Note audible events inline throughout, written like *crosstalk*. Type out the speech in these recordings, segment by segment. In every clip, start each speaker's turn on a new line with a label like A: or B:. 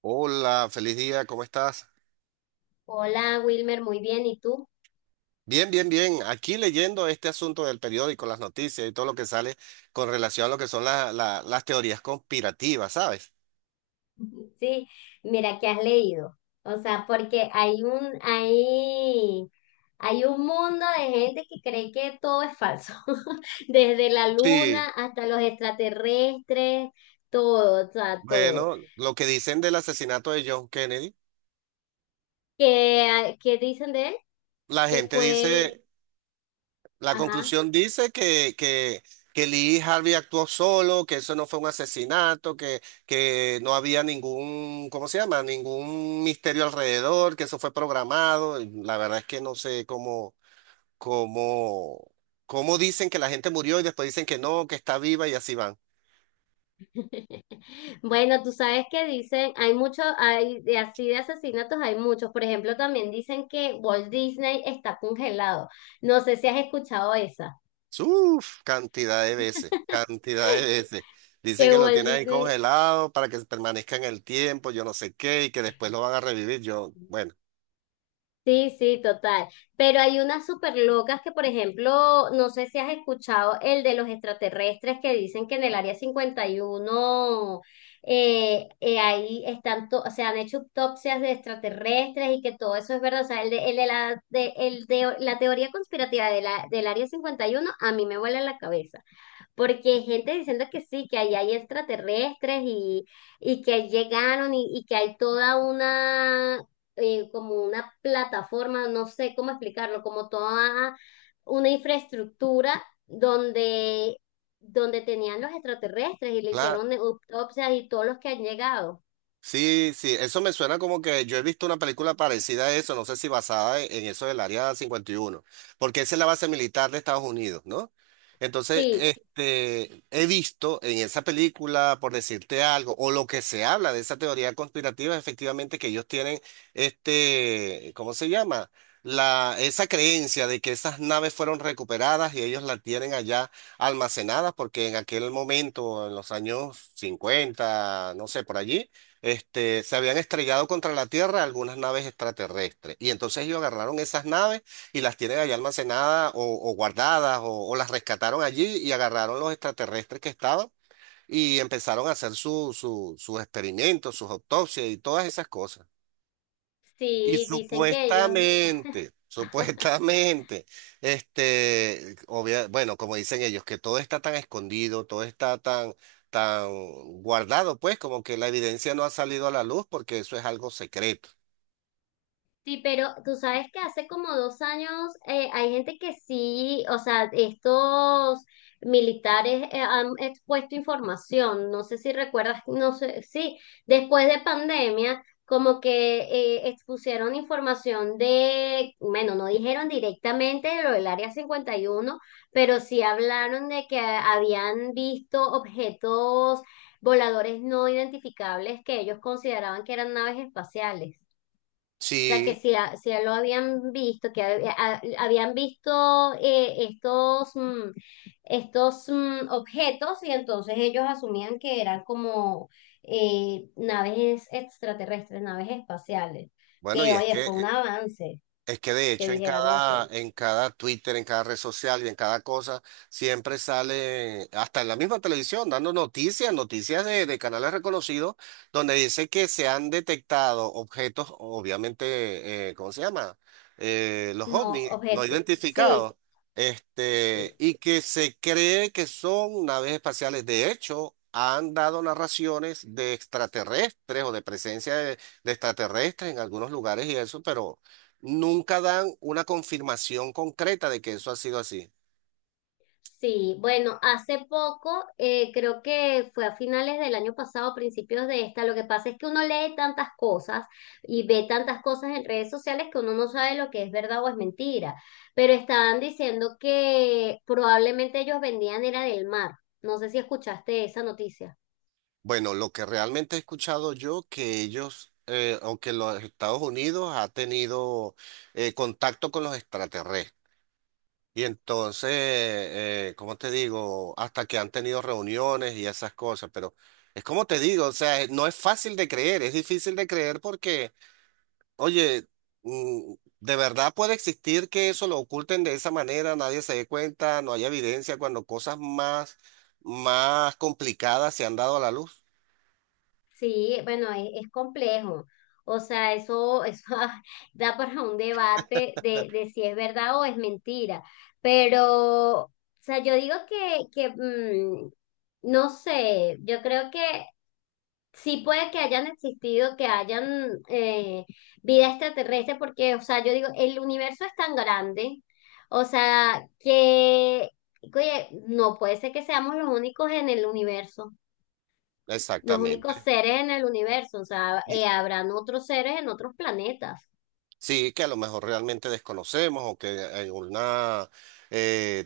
A: Hola, feliz día, ¿cómo estás?
B: Hola, Wilmer, muy bien. ¿Y tú?
A: Bien. Aquí leyendo este asunto del periódico, las noticias y todo lo que sale con relación a lo que son las teorías conspirativas, ¿sabes?
B: *laughs* Sí, mira que has leído. O sea, porque hay un mundo de gente que cree que todo es falso. *laughs* Desde la
A: Sí.
B: luna hasta los extraterrestres, todo, o sea, todo.
A: Bueno, lo que dicen del asesinato de John Kennedy,
B: ¿Qué dicen de él?
A: la
B: Que
A: gente
B: fue,
A: dice, la
B: ajá.
A: conclusión dice que Lee Harvey actuó solo, que eso no fue un asesinato, que no había ningún, ¿cómo se llama? Ningún misterio alrededor, que eso fue programado. La verdad es que no sé cómo. Como Cómo dicen que la gente murió y después dicen que no, que está viva y así van.
B: *laughs* Bueno, tú sabes que dicen, hay muchos, hay de así de asesinatos, hay muchos. Por ejemplo, también dicen que Walt Disney está congelado. No sé si has escuchado esa,
A: Uf, cantidad de veces, cantidad de veces. Dicen
B: que
A: que lo
B: Walt
A: tienen ahí
B: Disney.
A: congelado para que permanezca en el tiempo, yo no sé qué, y que después lo van a revivir. Yo, bueno,
B: Sí, sí, total. Pero hay unas súper locas que, por ejemplo, no sé si has escuchado el de los extraterrestres que dicen que en el área 51, ahí están, o sea, han hecho autopsias de extraterrestres y que todo eso es verdad. O sea, el de la teoría conspirativa de del área cincuenta y uno a mí me vuela la cabeza. Porque hay gente diciendo que sí, que ahí hay extraterrestres y que ahí llegaron y que hay toda una, como una plataforma, no sé cómo explicarlo, como toda una infraestructura donde tenían los extraterrestres y le
A: claro,
B: hicieron autopsias y todos los que han llegado.
A: sí, sí, eso me suena como que yo he visto una película parecida a eso, no sé si basada en eso del Área 51, porque esa es la base militar de Estados Unidos, ¿no? Entonces,
B: Sí,
A: he visto en esa película, por decirte algo, o lo que se habla de esa teoría conspirativa, es efectivamente que ellos tienen ¿cómo se llama? La, esa creencia de que esas naves fueron recuperadas y ellos las tienen allá almacenadas, porque en aquel momento, en los años 50, no sé, por allí se habían estrellado contra la Tierra algunas naves extraterrestres. Y entonces ellos agarraron esas naves y las tienen allá almacenadas o guardadas o las rescataron allí y agarraron los extraterrestres que estaban y empezaron a hacer su, sus experimentos, sus autopsias y todas esas cosas. Y
B: sí, dicen que ellos.
A: supuestamente,
B: *laughs*
A: supuestamente, bueno, como dicen ellos, que todo está tan escondido, todo está tan, tan guardado, pues, como que la evidencia no ha salido a la luz porque eso es algo secreto.
B: Sí, pero tú sabes que hace como dos años, hay gente que sí, o sea, estos militares han expuesto información, no sé si recuerdas, no sé, sí, después de pandemia, como que expusieron información de, bueno, no dijeron directamente de lo del Área cincuenta y uno, pero sí hablaron de que habían visto objetos voladores no identificables que ellos consideraban que eran naves espaciales. O sea, que
A: Sí,
B: si, si a lo habían visto, que habían visto estos, estos objetos, y entonces ellos asumían que eran como naves extraterrestres, naves espaciales.
A: bueno,
B: Que
A: y es
B: oye,
A: que
B: fue un avance
A: es que de
B: que
A: hecho en
B: dijeran eso.
A: cada, en cada Twitter, en cada red social y en cada cosa, siempre sale, hasta en la misma televisión, dando noticias, noticias de canales reconocidos, donde dice que se han detectado objetos, obviamente, ¿cómo se llama? Los
B: No,
A: ovnis no
B: objetos, sí.
A: identificados,
B: Sí.
A: y que se cree que son naves espaciales. De hecho, han dado narraciones de extraterrestres o de presencia de extraterrestres en algunos lugares y eso, pero nunca dan una confirmación concreta de que eso ha sido así.
B: Sí, bueno, hace poco, creo que fue a finales del año pasado, principios de esta, lo que pasa es que uno lee tantas cosas y ve tantas cosas en redes sociales que uno no sabe lo que es verdad o es mentira, pero estaban diciendo que probablemente ellos vendían era del mar. No sé si escuchaste esa noticia.
A: Bueno, lo que realmente he escuchado yo, que ellos, o que los Estados Unidos ha tenido contacto con los extraterrestres. Y entonces, ¿cómo te digo? Hasta que han tenido reuniones y esas cosas, pero es como te digo, o sea, no es fácil de creer, es difícil de creer porque... Oye, mm, ¿de verdad puede existir que eso lo oculten de esa manera, nadie se dé cuenta, no haya evidencia cuando cosas más, más complicadas se han dado a la luz?
B: Sí, bueno, es complejo. O sea, eso *laughs* da para un debate de si es verdad o es mentira. Pero, o sea, yo digo que, no sé, yo creo que sí puede que hayan existido, que hayan vida extraterrestre, porque, o sea, yo digo, el universo es tan grande, o sea, que, oye, no puede ser que seamos los únicos en el universo, los únicos
A: Exactamente.
B: seres en el universo, o sea,
A: Y
B: habrán otros seres en otros planetas,
A: sí, que a lo mejor realmente desconocemos o que en algún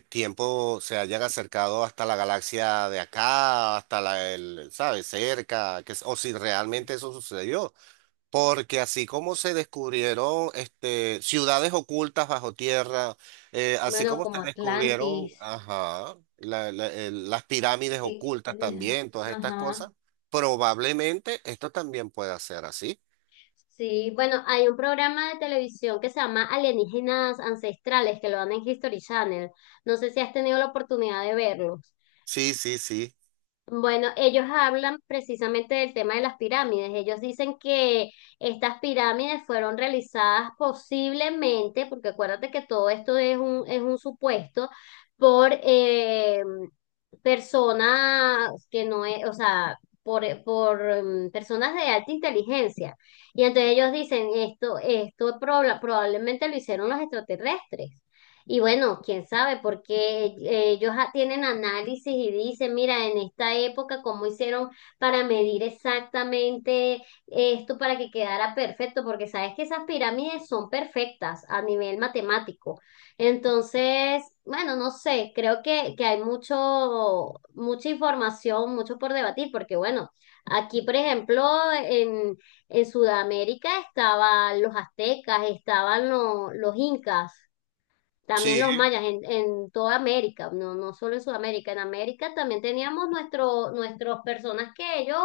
A: tiempo se hayan acercado hasta la galaxia de acá, hasta la, el, ¿sabes? Cerca, que, es- o si realmente eso sucedió. Porque así como se descubrieron ciudades ocultas bajo tierra, así
B: bueno,
A: como se
B: como
A: descubrieron
B: Atlantis,
A: ajá, las pirámides
B: que,
A: ocultas también, todas estas
B: ajá,
A: cosas, probablemente esto también pueda ser así.
B: sí, bueno, hay un programa de televisión que se llama Alienígenas Ancestrales, que lo dan en History Channel, no sé si has tenido la oportunidad de verlo.
A: Sí, sí, sí.
B: Bueno, ellos hablan precisamente del tema de las pirámides. Ellos dicen que estas pirámides fueron realizadas posiblemente, porque acuérdate que todo esto es es un supuesto, por personas que no es, o sea, personas de alta inteligencia. Y entonces ellos dicen, esto, probablemente lo hicieron los extraterrestres. Y bueno, quién sabe, porque ellos tienen análisis y dicen, mira, en esta época, cómo hicieron para medir exactamente esto para que quedara perfecto, porque sabes que esas pirámides son perfectas a nivel matemático. Entonces, bueno, no sé, creo que hay mucho, mucha información, mucho por debatir, porque bueno, aquí, por ejemplo, en, en Sudamérica estaban los aztecas, estaban los incas. También
A: Sí,
B: los mayas en toda América, no, no solo en Sudamérica, en América también teníamos nuestros personas que ellos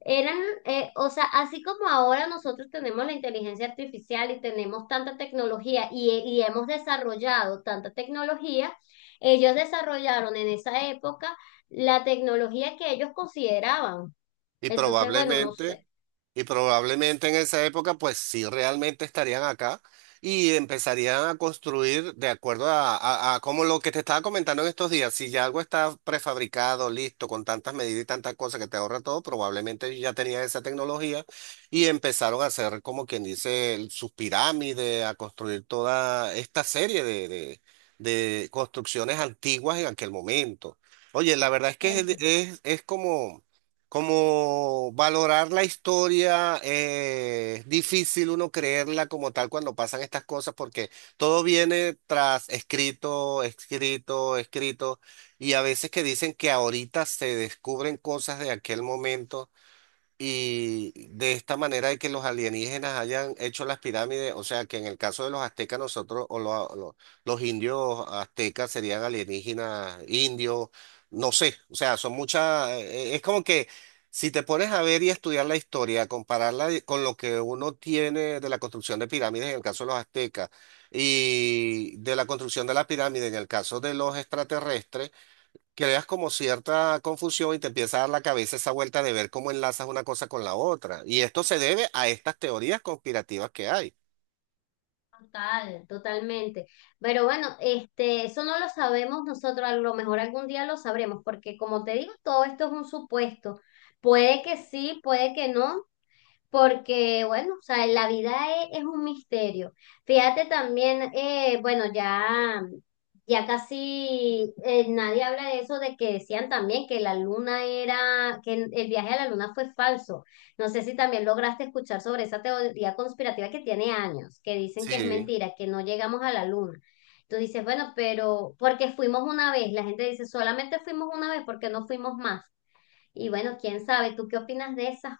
B: eran, o sea, así como ahora nosotros tenemos la inteligencia artificial y tenemos tanta tecnología y hemos desarrollado tanta tecnología, ellos desarrollaron en esa época la tecnología que ellos consideraban.
A: y
B: Entonces, bueno, no
A: probablemente,
B: sé,
A: y probablemente en esa época, pues sí realmente estarían acá y empezarían a construir de acuerdo a, a como lo que te estaba comentando en estos días. Si ya algo está prefabricado, listo, con tantas medidas y tantas cosas que te ahorra todo, probablemente ellos ya tenían esa tecnología y empezaron a hacer, como quien dice, sus pirámides, a construir toda esta serie de construcciones antiguas en aquel momento. Oye, la verdad es que
B: eso.
A: es como... Como valorar la historia, es difícil uno creerla como tal cuando pasan estas cosas porque todo viene tras escrito y a veces que dicen que ahorita se descubren cosas de aquel momento. Y de esta manera de que los alienígenas hayan hecho las pirámides, o sea que en el caso de los aztecas nosotros, o los indios aztecas serían alienígenas, indios, no sé, o sea, son muchas, es como que si te pones a ver y estudiar la historia, compararla con lo que uno tiene de la construcción de pirámides en el caso de los aztecas y de la construcción de la pirámide en el caso de los extraterrestres, creas como cierta confusión y te empieza a dar la cabeza esa vuelta de ver cómo enlazas una cosa con la otra. Y esto se debe a estas teorías conspirativas que hay.
B: Total, totalmente. Pero bueno, este, eso no lo sabemos nosotros, a lo mejor algún día lo sabremos, porque como te digo, todo esto es un supuesto. Puede que sí, puede que no, porque, bueno, o sea, la vida es un misterio. Fíjate también, bueno, ya casi nadie habla de eso, de que decían también que la luna era, que el viaje a la luna fue falso. No sé si también lograste escuchar sobre esa teoría conspirativa que tiene años, que dicen que es
A: Sí.
B: mentira, que no llegamos a la luna. Tú dices, bueno, pero porque fuimos una vez, la gente dice, solamente fuimos una vez, ¿porque no fuimos más? Y bueno, quién sabe, ¿tú qué opinas de esas?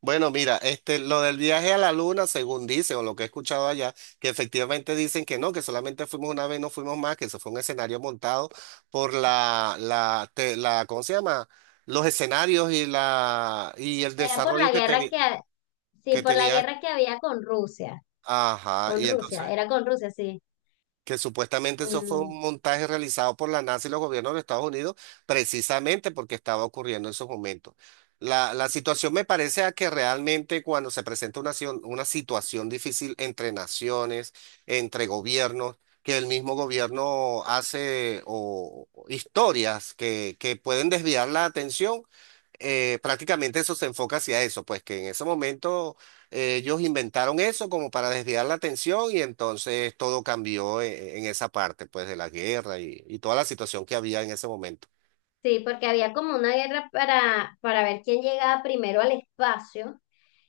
A: Bueno, mira, lo del viaje a la luna, según dicen, o lo que he escuchado allá, que efectivamente dicen que no, que solamente fuimos una vez, no fuimos más, que eso fue un escenario montado por la, ¿cómo se llama? Los escenarios y la, y el
B: Era por
A: desarrollo
B: la
A: que
B: guerra
A: tenía,
B: que, sí,
A: que
B: por la
A: tenía,
B: guerra que había
A: ajá,
B: con
A: y entonces
B: Rusia, era con Rusia, sí.
A: que supuestamente eso fue
B: Mm,
A: un montaje realizado por la NASA y los gobiernos de Estados Unidos, precisamente porque estaba ocurriendo en esos momentos. La situación me parece a que realmente cuando se presenta una situación difícil entre naciones, entre gobiernos, que el mismo gobierno hace o historias que pueden desviar la atención, prácticamente eso se enfoca hacia eso, pues que en ese momento ellos inventaron eso como para desviar la atención y entonces todo cambió en esa parte, pues, de la guerra y toda la situación que había en ese momento.
B: sí, porque había como una guerra para ver quién llegaba primero al espacio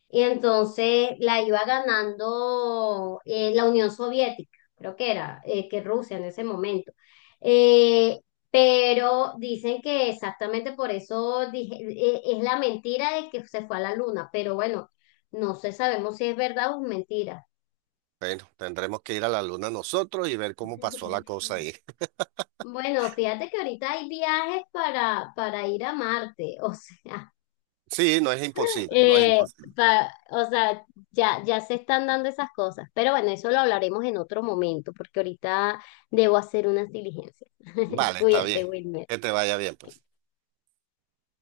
B: y entonces la iba ganando, la Unión Soviética, creo que era, que Rusia en ese momento. Eh, pero dicen que exactamente por eso dije, es la mentira de que se fue a la luna, pero bueno, no sé, sabemos si es verdad o es mentira.
A: Bueno, tendremos que ir a la luna nosotros y ver cómo pasó la
B: *laughs*
A: cosa ahí. *laughs*
B: Bueno, fíjate que ahorita hay viajes para ir a Marte, o sea,
A: Sí, no es
B: *laughs*
A: imposible, no es
B: eh,
A: imposible.
B: o sea, ya se están dando esas cosas, pero bueno, eso lo hablaremos en otro momento, porque ahorita debo hacer unas diligencias. *laughs*
A: Vale, está
B: Cuídate,
A: bien. Que
B: Wilmer.
A: te vaya bien, pues.